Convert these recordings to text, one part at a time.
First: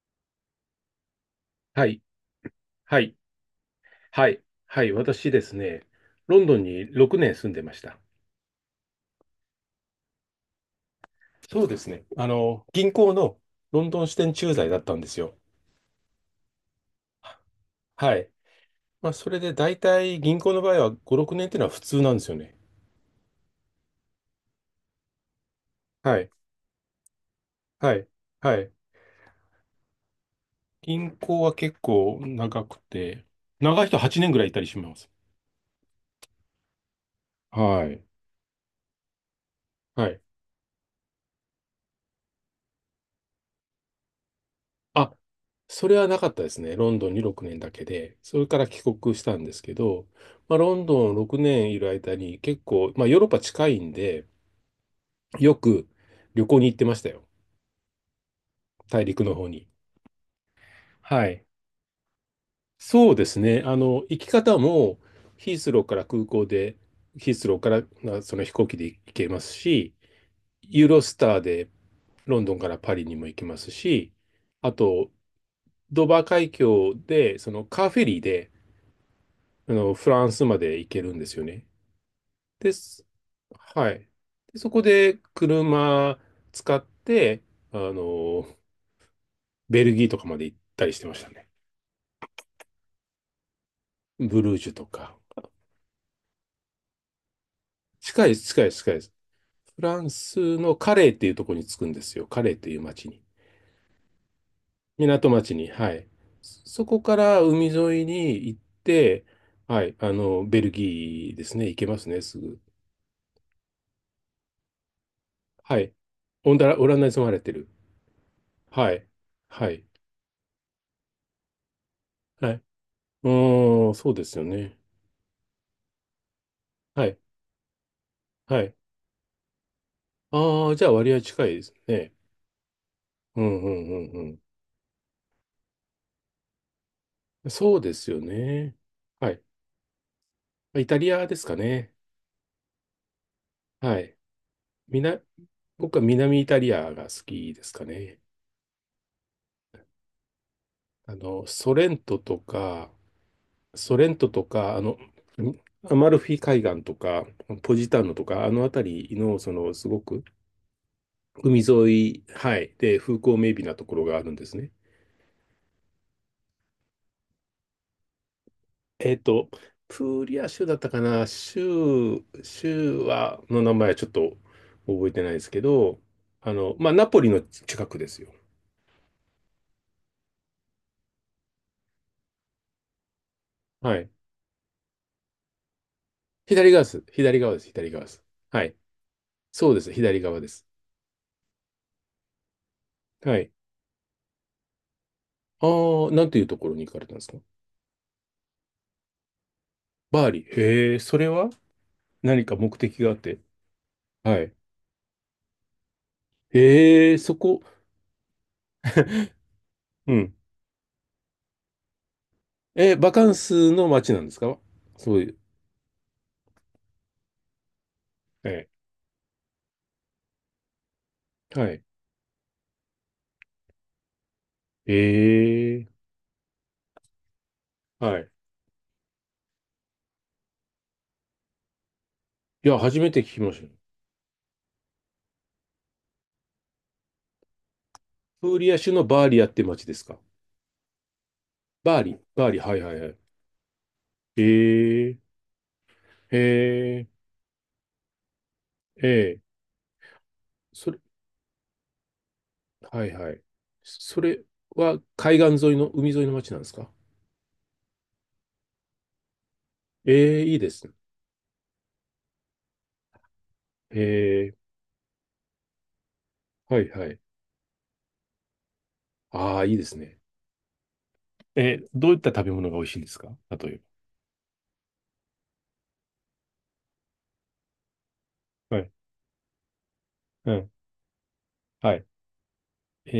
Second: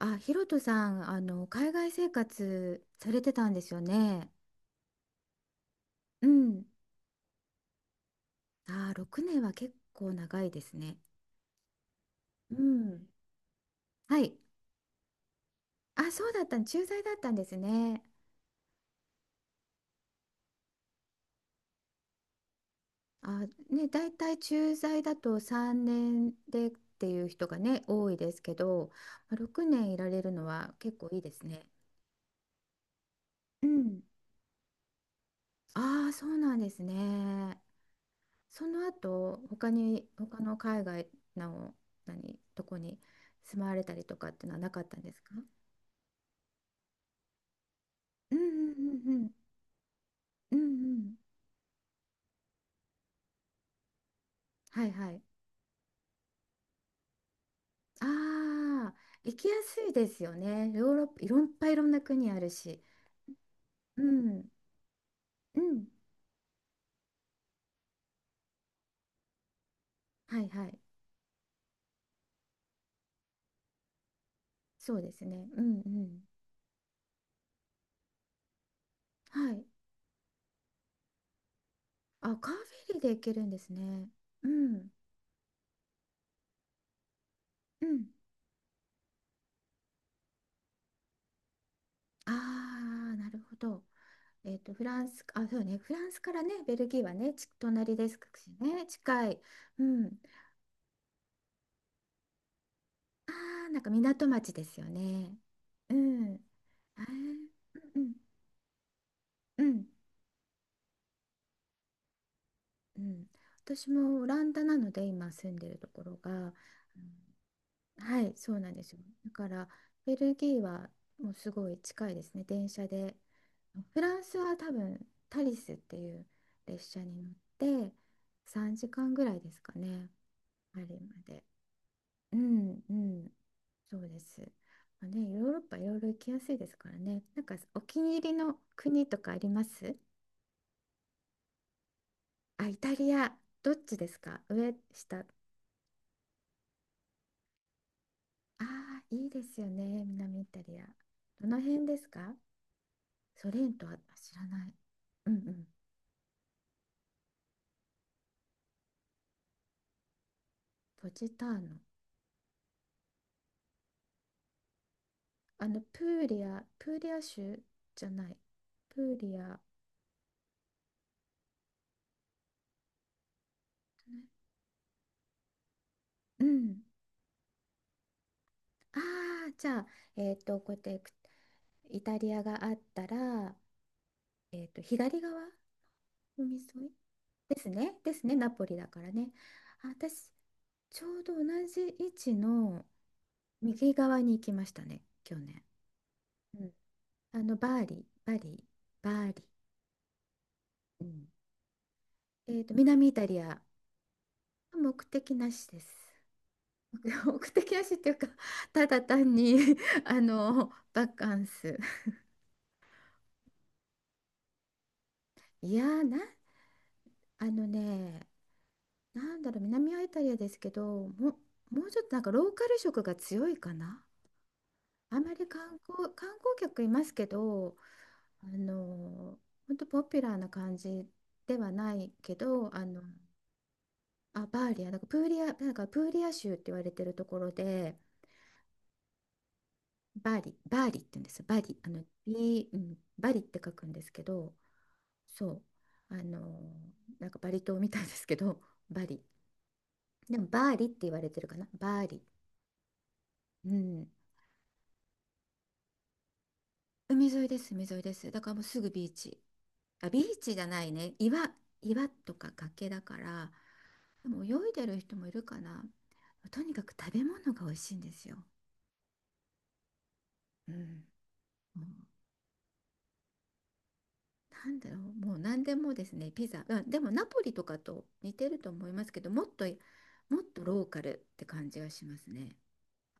あ、ヒロトさん、海は外い、生活はさい、れてたんですよね。はい、はい、私ですね、うロンドンん。に6年住んでました。あー、6年は結構長いですね。そうですね。う銀ん。行のロンドン支は店い。駐在だったんですよ。あ、そうだった、駐在だったんですね。はい。まあ、それで大体銀行の場合は5、6年っていうのは普通なんですよね。あ、ね、大体駐在だと3はい。年でっていう人がね、はい。多いですけはい。ど、まあ6年いられるのは結構銀いいで行すはね。結構長くて、う長い人ん。8年ぐらいいたりします。ああ、そうなんですね。はい。その後他にはい。他の海外の何とこに住まわれたりとかっていうのはなかったんであ、すか？それはなかったですね。ロンドンに6年だけで。うん。それからう帰ん。う国しん。たんですけど、うまん。あ、うロん。ンうドん。ン6年いる間に結構、まあ、ヨーロッパ近いんで、はい、はい。よく旅行に行ってましたよ。ああ大陸ー、行のき方やに。すいですよね、ヨーロッパ、はいろんい。いっぱい、いろんな国あるし。そうですね。う行きん。方もヒーうスロん。ーから空港で、ヒースローからその飛行機で行けますし、はい、はい。ユーロスターでロンドンからパリにも行けますし、あそうと、ですね。うん。うドーバん。ー海峡で、そのカーフェリーで、はい。フランスまで行けるんですよね。あ、カーフでェリーす。で行けるんですはね。い。うで、そこん。で車使って、あうん。の、ベルギーとかまで行ったりしてましたね。ああー、なるほど。ブルージュフとランか。ス、あ、そうね、フランスからね、ベルギーはね、隣です近いです、し近いです、ね、近いです。近い。フうランん。スのカレーっていうところに着くんですよ。カレーっていう町に。ああ、なんか港町ですよ港ね。町に。はうい。ん。そそこあからー。海う沿いん、に行って、うはん、い。ベルギーですね。行けますね、すぐ。うん。私もオランダなので、今住んでるはとい。ころが、オラうンダにん、住まれてる。はい、そうなんではすよ。い。だから、はい。ベルギーはもうすごい近いですね、はい。電車で。うーん、フそうランでスすよは多ね。分、タリスっていう列車はい。に乗って、はい。3時間ぐらいですかね、ああ、パじゃあリ割ま合で。近いですね。うん。うん。うんうそうんでうんす。まあね、ヨーロッパいろいろ行きやすいですからね。なんうん。かそおうで気すに入よりのね。国とはかあい。ります？イタリアですかね。あ、イタリア。どっちはでい。すか、上、み下？な、あ僕は南イタリアが好きですかね。あ、いいですよね。南イタリア。あの、どのソ辺レでンすトか？とか、ソレントはソレント知とらない。か、うん。うん。アマルフィ海岸とか、ポジターノとか、あの辺りの、すごくポジター海ノ。沿い、はい、で、風光明媚なところがあるんですね。プーリア、プーリア州じゃない。プえーっリと、ア。プーリア州だったかな、州、州は、の名前はちょっと覚えてないですけど、うん。まあ、ナポリの近くですよ。ああ、じゃあ、こうやってイタリアがあったら、はい。左側、海沿左側でいす。左側でです。す左ね。側でです。すね。ナポはい。リだからね。そうであ、す。左私、側です。ちょうど同じ位置のはい。右側に行きましたね、去年。ああ、なんていうとうこん。ろに行かれたんですか？バーリ、バリ、バーリ。バーリー。へえ、うそん。れは何か目的南がイあっタリて。ア。はい。目的なしです。へえ、そ目こ。的なしっていうか、ただ単 に うん。バカンス。え、バカンスの街なんですか？そういう。いやー、あのね、えなんだろう、南はイタリアですけど、はい。もうちょっとなんかローカル色が強いかな。えあんまりえ、観光客いますけど、はい。あの、本当ポピュラーな感じではないけいど、や、初めて聞きました。あ、バーリア、なんかプーリア、なんかプーリア州って言われてるところで、プーリア州のバーリアって町ですか？バーリ、バーリって言うんですよ。バリ、バーリ、バーリ、B、うはいはん、いはい。バリって書くんですけえど、え、そう、あえの、え、なんかバリ島みたいですけど、バえリ。え、でも、バーリっそてれ、言われてるかな、バーリ。はいはい。うん。それは海沿いの町なんですか？海沿いです、海沿いです。だからもうすぐビーチ。あ、ビーええ、チいいじゃでなすいね。ね。岩とか崖だから、えでもえ、泳いでる人もいるかな。とにはかいくは食い。べ物が美味しいんですよ。ああ、いいですね。うん。もう、どういった食べ物が美味しいんですか、例えなんだろう、もう何でもですね、ピザ。あ、でもナポリとかと似てるとば？は思いい。ますけど、もっうとん。ローカルって感じがはしい。ますね。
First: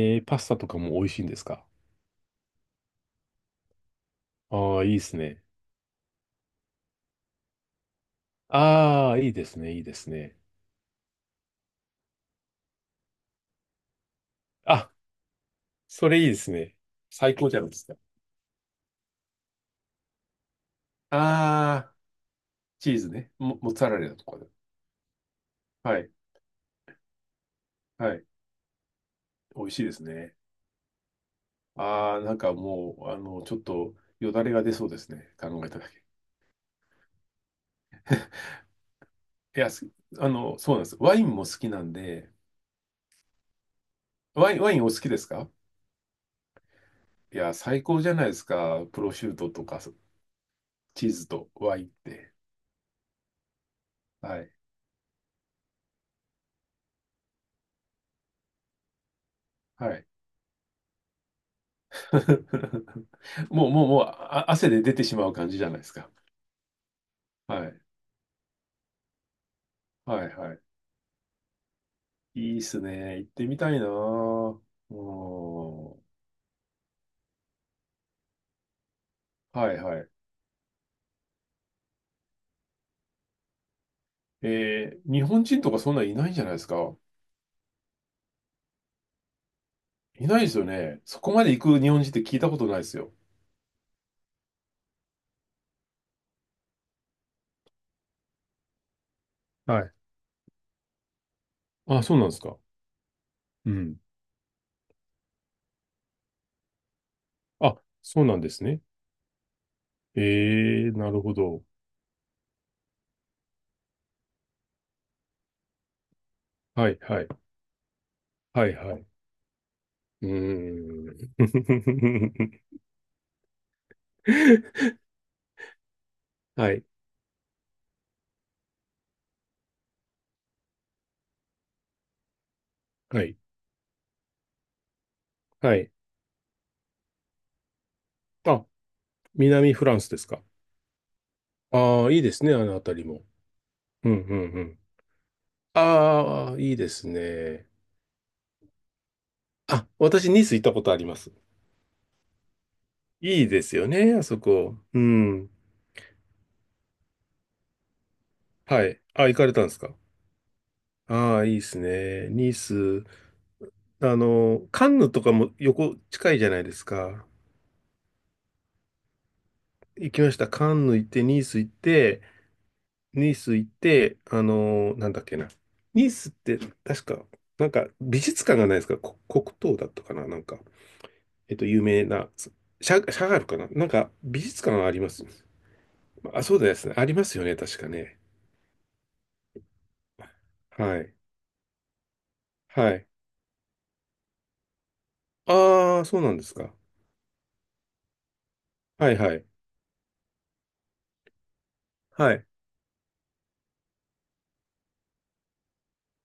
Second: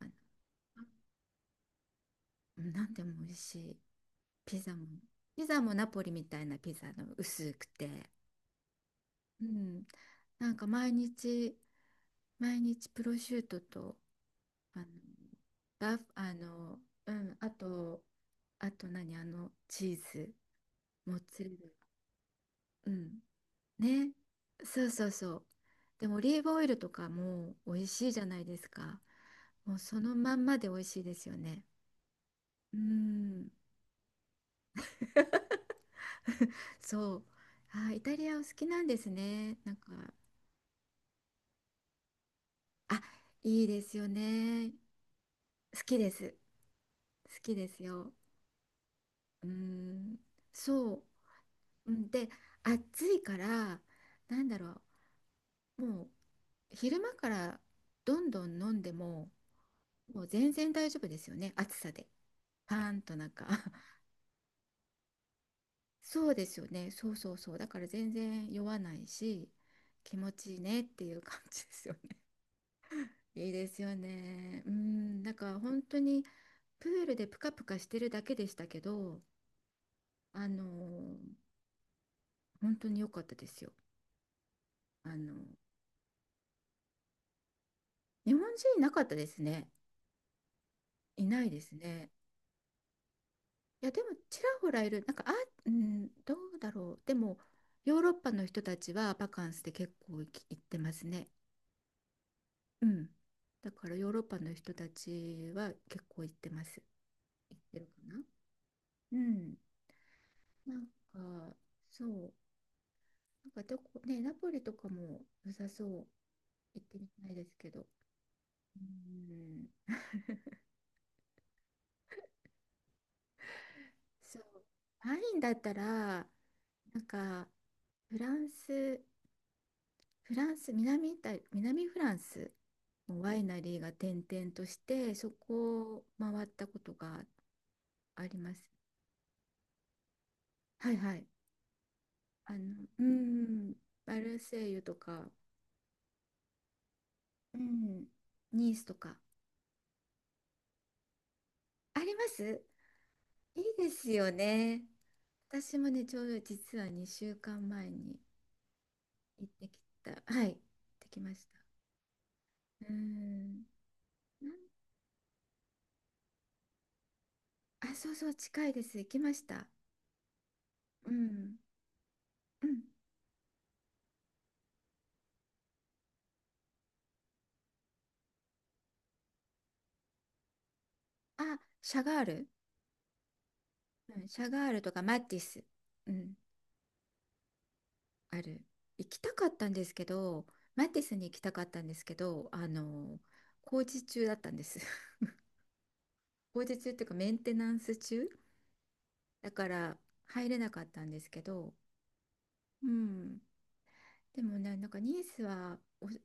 あの、ー、パスタとかも美味しいんですか？うん、何でも美味しい。ピザああ、も。いいですね。ピザもナポリみたいなピザの薄くて。ああ、いいでうすね、いいん。ですね。なんか毎日プロシュートとあのあ、ラフそれいいあですね。のう最ん、高じゃないですか。あと何、チーズ、モッツァレラ。ああ。うチーズん。ね。モッツァレね。ラとかで。そうそうそう。はでい。もオリーブオイルとかも美味しいはじい。ゃないですか？美味もうしいでそすのね。まんまで美味しいですよね。ああ、なんかうもう、ん。 ちょっとよだれが出そうですね。考えただけ。そう。あ、イタリアお好きなんですね、いや、なんか。すあの、そうなんです。ワインも好きなんで、あ、いいですよワイン、ワね。インお好きですか？好きです。好いや、きです最高じよ。ゃないですか。プロシューうトとか、ん。そう。チーズとワインっうん、で、て。暑いから、なはんい。だろう、もう昼間からどんどん飲んでも、はい。もう全然大丈夫ですよね、暑さで。パーンとなんか。 もう、もう、もう、あ、汗で出てしまう感じじゃないですか。そうですよね、そうそうそう、だはかい。ら全然酔わないし、気は持い、はちいい。いねっていう感じですよね。いいっすね。行っ ていいみでたいすなよぁ。ね。ううん、なんか本当ん。にプールでプカプカしてるだけでしたけど、はい、はい。あのー本当に良かったですよ。あ日の、本人とかそんなんいないんじゃないですか。日本人いなかったですね。いないですよね。そいこなまでいで行すく日本ね。人って聞いたことないですよ。いやでもちらほらいる、なんか、あ、うん、どうだろう、でもヨーロッパの人たちはバカンスではい。結構行ってますね。あ、そうなんですか。うん。うだからん。ヨーロッパの人たちは結構行ってます。行ってあ、るかな。そうなんですね。うん。なんええ、なるほか、ど。そう。なんかどこね、ナポリとかも良さそう、行っはい、てみはたい。いですけど。はい、うはい。ん。うーん。そう。ワインだったら、なはい、んか、フランスフランス、南イタリ、南フランスのはワい、イナリーが転々として、そはい。こを回ったことがあります。あ、南フランスですか。はい、はい。ああ、いいですあね、あの、のあたうりも。ん、うマん、うルん、うセイん。ユとか、ああ、いいですうね。ん、ニースとか。あ、私、ニース行ったことあります。あります。いいいでいすよですね、あよそこ。ね。うん。私もね、ちょうど実は2週間前にはい。あ、行か行れったんてできすか？た。はい、行ってきまああしー、いいた。ですね。ニーうス。ん。なんカンヌとかも横近いじゃないですか。あ、そうそう、近いです。行きました。行きました。カンヌ行っうて、ニーん。ス行って、うん。なんだっけな。ニースって確か、なんか美術館がないですか？黒糖だったかな、なんか、あ、有シャ名ガーな、ル。シャガールかな、なんかうん、シ美ャ術ガー館ルがとありかまマす。ティス、うん、あ、そうですね。ありますよね。確かね。ある。行きたかったんですけど、マはティい。スに行きたかったんですけど、はい。工事中だったんです。ああ、そうなんです工か。事中っていうかメンテナンス中はいはい。だから入れなかったんですけど、はい。うん。でもね、なんかニースはおシ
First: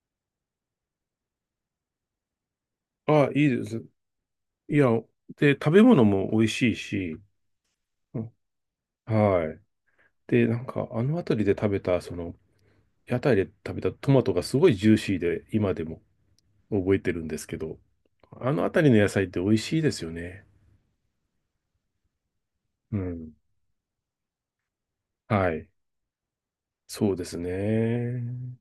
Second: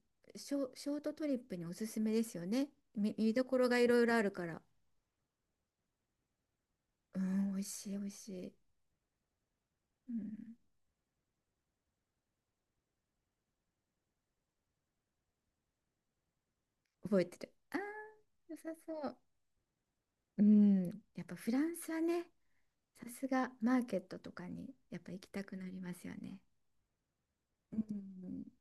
ョ、ショートトリップにおすすめですよね。ああ、見どいいこでろがすね。いろいろあるから。いや、で、食べ物も美味しいうし、ん、美味しい、美味うしん、い。はい。うで、ん、なんか、あの辺りで食べた、屋台で食べたトマトがすごいジューシーで、今でも覚えて覚るえんでてする。けあど、あ、あ良のさ辺りその野う。菜って美味しいですようね。ん、やっぱフランスはね、うさすん。がマーケットとかにやっぱ行きたはくない。りますよね。そうですうん、ね。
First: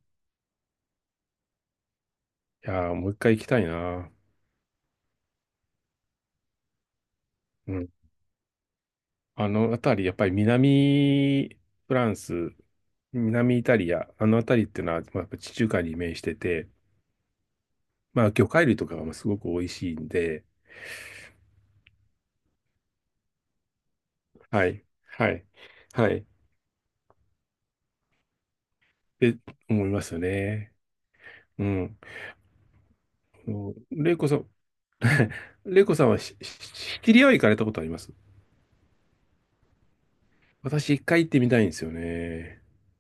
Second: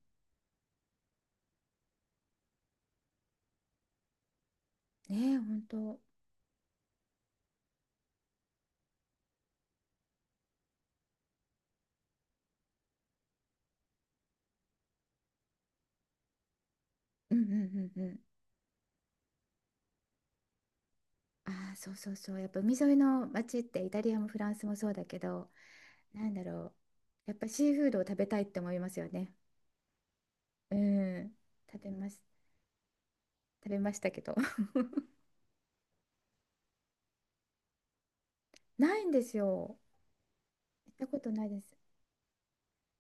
いやー、もう一回行きたいな。ねえ、本当。うん。うん。あの辺り、やっぱり南フランス、南イタリア、あの辺りっていうのは、まあ、やっぱ地中海に面してて、うん。うん。うん。まあ、魚介類とかがまあすごく美味しいんで、ああ、そうそうそう。やっぱ海沿いの街ってイタリアもフランスはもい。そうだけはい。ど、はい。なっんだろう。やっぱシーフードを食べたいって思いますよね。て思いますよね。うん。う食べん。ます。食べましたレイけコど。さん、レイコさんはシチリアは行かれたことあります？ないんですよ。行私っ一たこ回行とってなみいでたいんです。すよね。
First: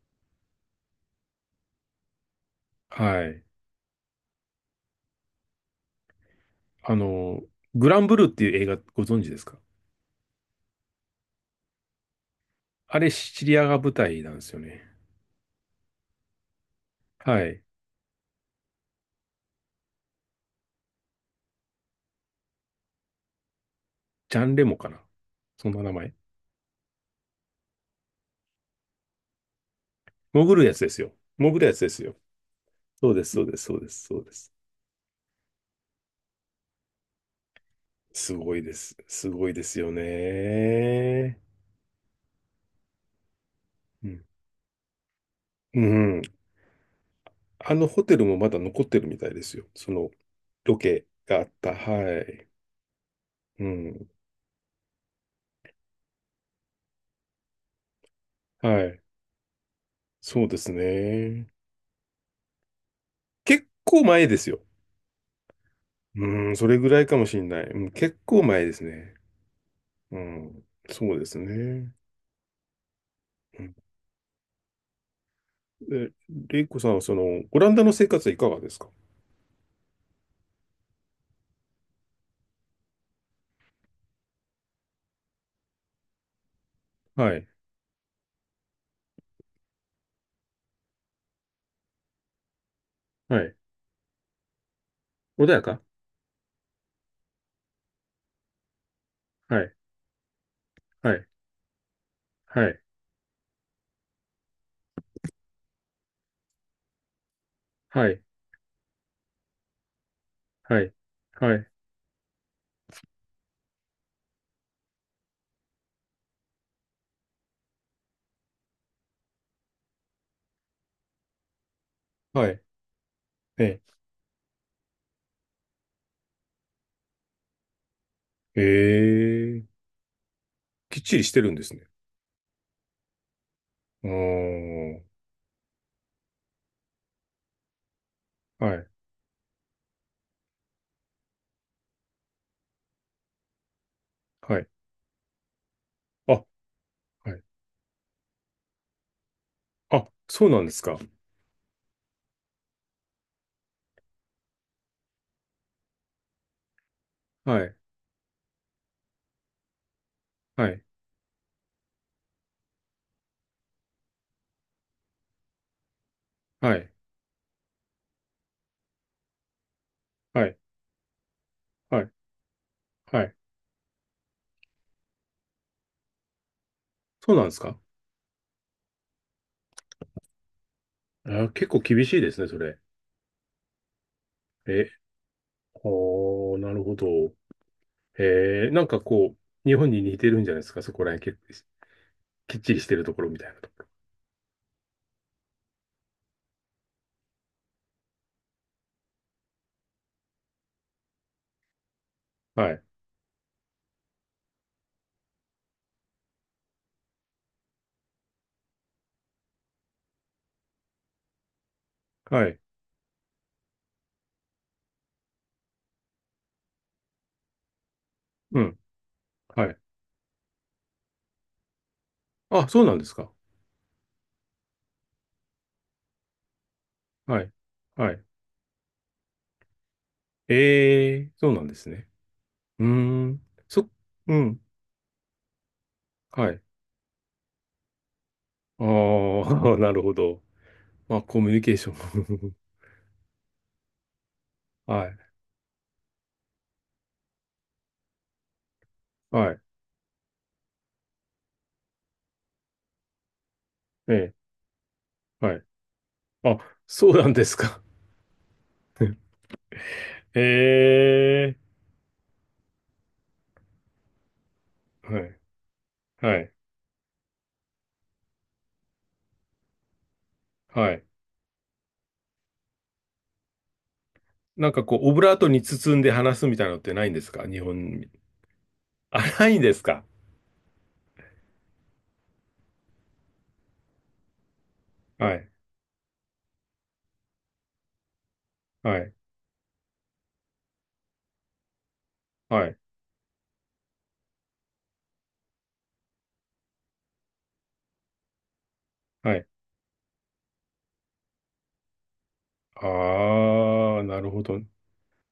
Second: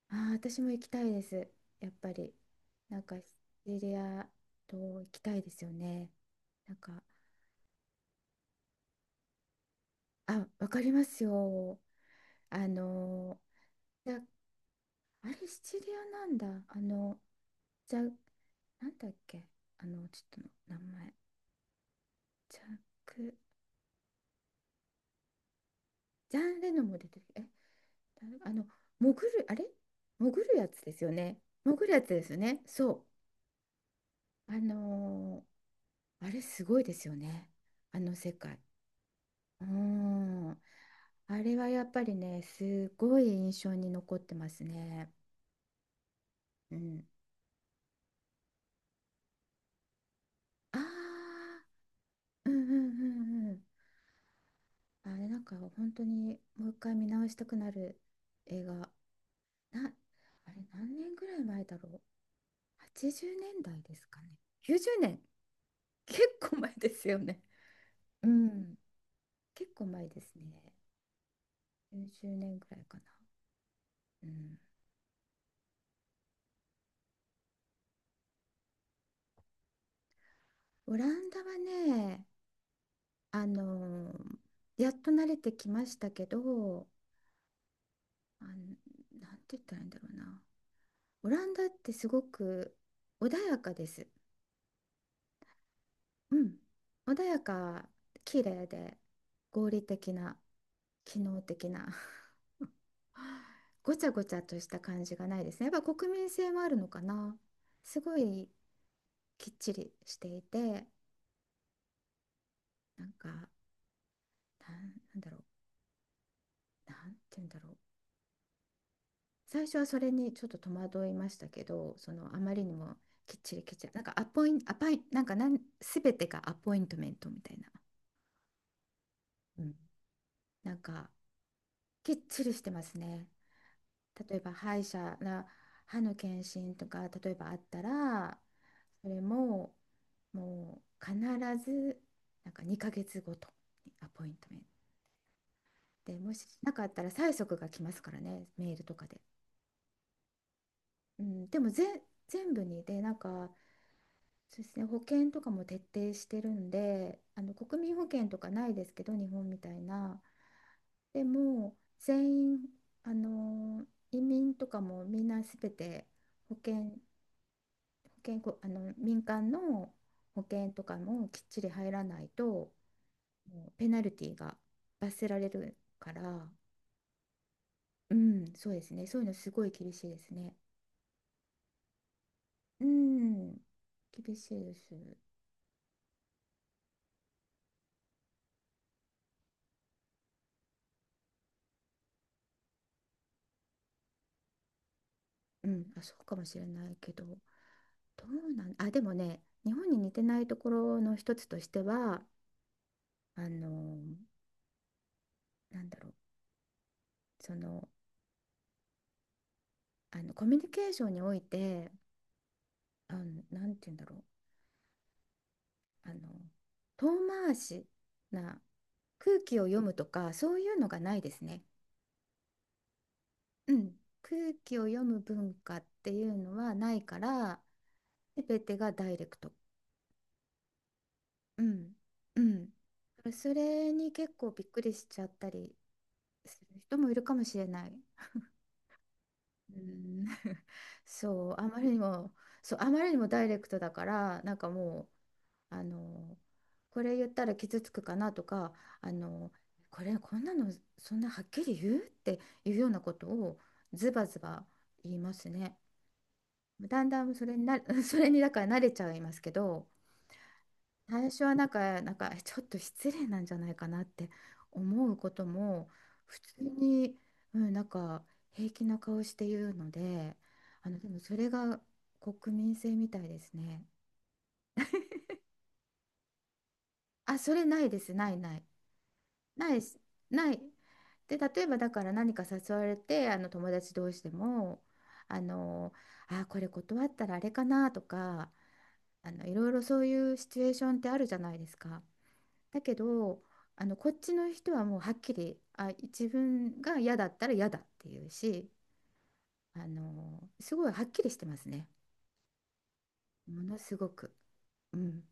ああ、私も行きたいです。やっぱり。なんか、シはい。チリア島行きたいですよね。なんあか、の、グランブルーっていう映画ご存知ですか？あ、わかりますよ。ああれシのチリアが舞じゃ、台なんですよね。あれシチリアなんだ。はい。じゃ、なんだっけ。ちょっとの名前。ジャック、ジャンレモかな、そんな名前。ジャン・レノも出てる。え、誰、潜る、あれ潜潜るるややつつでですすよよ。ね。潜るや潜つでるやすつよ。ですよね。そそうです、そうです、そうです、そうでう。す。あれすごいですよね。あの世すご界。いです。すごいでうーすよん。あね。れはやっぱりね、すごい印象にう残っん。てますね。ううん。あのホテルもまだ残ってるみたいですよ。そのあロあ、ケがあった。はい。うん、うん、うん、うん。うん。あれなんか本当にもう一回見直したくなる映画はな。い。そうあでれす何年ぐらいね。前だろう、80年結代で構すか前ね。ですよ。90年。結うん、構そ前れでぐらいすかよもしね。れない。うん、結う構前でん、すね。結構前うですん。ね。そうですね。90年ぐらいかな。うん、うん。え、レイコさんはオランダの生活はいかがですか？オランダはね、あのーやっと慣れてきましたけど、はい。あのなんて言ったらいいんだろうな。オランダってすごく穏はい。やかです。穏やか。うん、穏やか、綺麗では合い。理的な、は機い。能的な、はい。ごちゃごちゃとした感じがないですね。やっぱ国民性もあるのかな。すはごい。いきっちりしていはて、い。はい。なんか、なんなんだろう、なんて言うんだろう。最初はそれにちょっと戸惑いましたけど、そのあはまりい。にもきっちりきっえちり、なんかアパイ、なんか、すべてがアポイントメントみたいな、うええん、え、なんきっか、ちりしてるんですね。きっちりしてますね。う例えば歯医ーん。者な歯の検診とか例えばあったら、はい。それももう必ずなんか2ヶ月ごとにアポイントメはンい。トでもあ、しなかったら、催はい。促が来ますからね、メールとかで。あ、そうなんですか。うん、でも全部にでなんか、そうですね、保険とかも徹底してるんで、はい。国民保険とかないですけど日本みたいな。はい。でも全員、あの移民とかもみんなすべて保はい。険、健康、民間の保はい。険とかもきっちり入はらい。ないと、はい。もうペナルティが、罰せられるから。そうなんですか。うん、そうですね、そういうのすごい厳しいですね。あ、結構厳しいですね、それ。うん、厳しいでえ、す。おー、なるほど。なんかこう、日本に似てるんじゃないですか、そこら辺結構きっちりしてるところみたいなとこ。うん、あ、そうかもしれないけど、どうなん、あ、でもね、日本に似てないところの一つとしては、はい。あの、なんだろう、その、コミュニケーションにおいて、はい。なんて言うんだろう、あの、遠回しうな、ん。空気をはい。読むとか、そういうのがないですね。あ、そうなんですか。うん、空気を読む文化っていうのはないかはい。ら、はい。全てがダイレクト。そうなうんですんね。うん、うーん。そそ、れに結う構ん。びっくりしちゃったりはすい。る人もいるかもしれない。ああ、うなるほん ど。まあ、コそミう、ュニあケーまりショにも、ン。そう、あまりにもダイレクトだから、なんか はも、い。あのこれ言ったら傷つくかなとか、あのはい。これこんなの、そんなはっきり言うっていうようなことをズえバえ。ズバ言いますはい、ね。あ、だんそうだなんんでそすれにか。な それにだから慣れちゃいま すけど、へ最初はえ。なんか、なんかちょっと失礼なんじゃないかなって思うはこい。ともは普い。通に、うん、なんか平気な顔して言うので、はい。でもそれが国民性みたいですね。なんかこう、オブラートに包んで話すみたいなのってないんですあ、か、そ日れ本ないでに？す、ないない。あ、ないんなでいですす、か？ない。で、例えばだから、何か誘われて、友達同士でも、はあい。のこれ断ったらあれかなとか、はい。いろいろ、そういうシチュエーションってあるじゃないですか。はい。だけど、こっちの人はもうはっきり、あ、自分が嫌だったら嫌だっていうし、はい。すごいはっきりしてますね、ものすああ、ごなるく。ほど。うん、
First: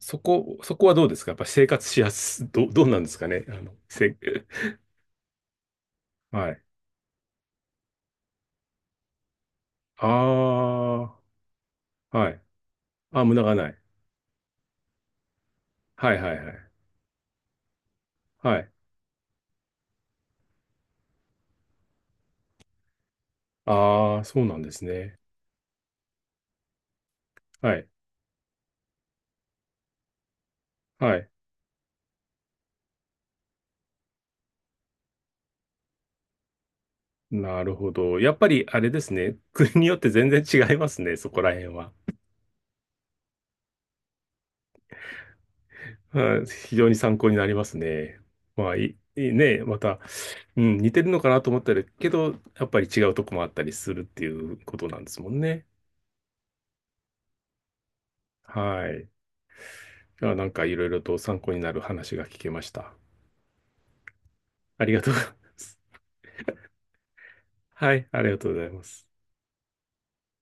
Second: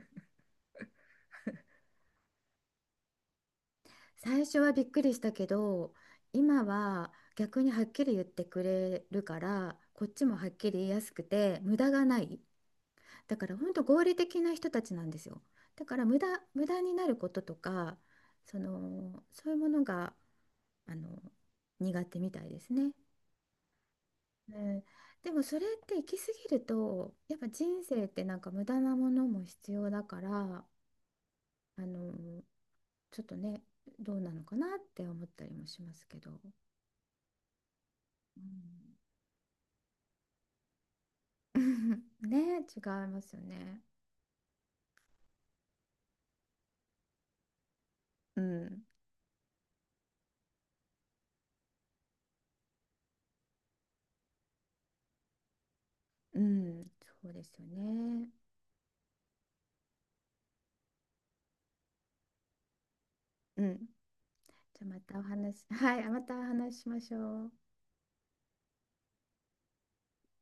そこはどうですか？やっぱ生活しやす、どうなんですかね、最初は びっくりしたけど、はい。今は逆にはっきり言ってくれるから、こっちもはっきあり言いやすくて無駄がなあ、はい。い。あ、無だ駄かがらな本い。当、合理的な人たちなんですよ。だからはいはいはい。無駄になることとか、はそい。のそういうものが、あの苦手みたいですね。ああ、そううなんでん、すね。でもそれって行き過ぎると、やっぱ人はい。生ってなんか無駄なものも必要だから、はい。あのちょっとね、どうなのかなって思ったりもしますけど。なるほど。やっうぱりあれん ですね。国によって全然違いますね、そこら う辺ん、は。ね、違いますよね。はい、非常に参考になりますね。うまあ、ん、いいね、また、うん、似てるのかなと思ったりけど、やっぱり違うとこもあったりするっていうことなんですもんね。うん、そうですよね。はい。いや、なんかいろいろと参考になる話が聞けました。うん。じゃあありまがとうたごおざいま話、す。はい、またお話ししましょう。はい、ありがとうございます。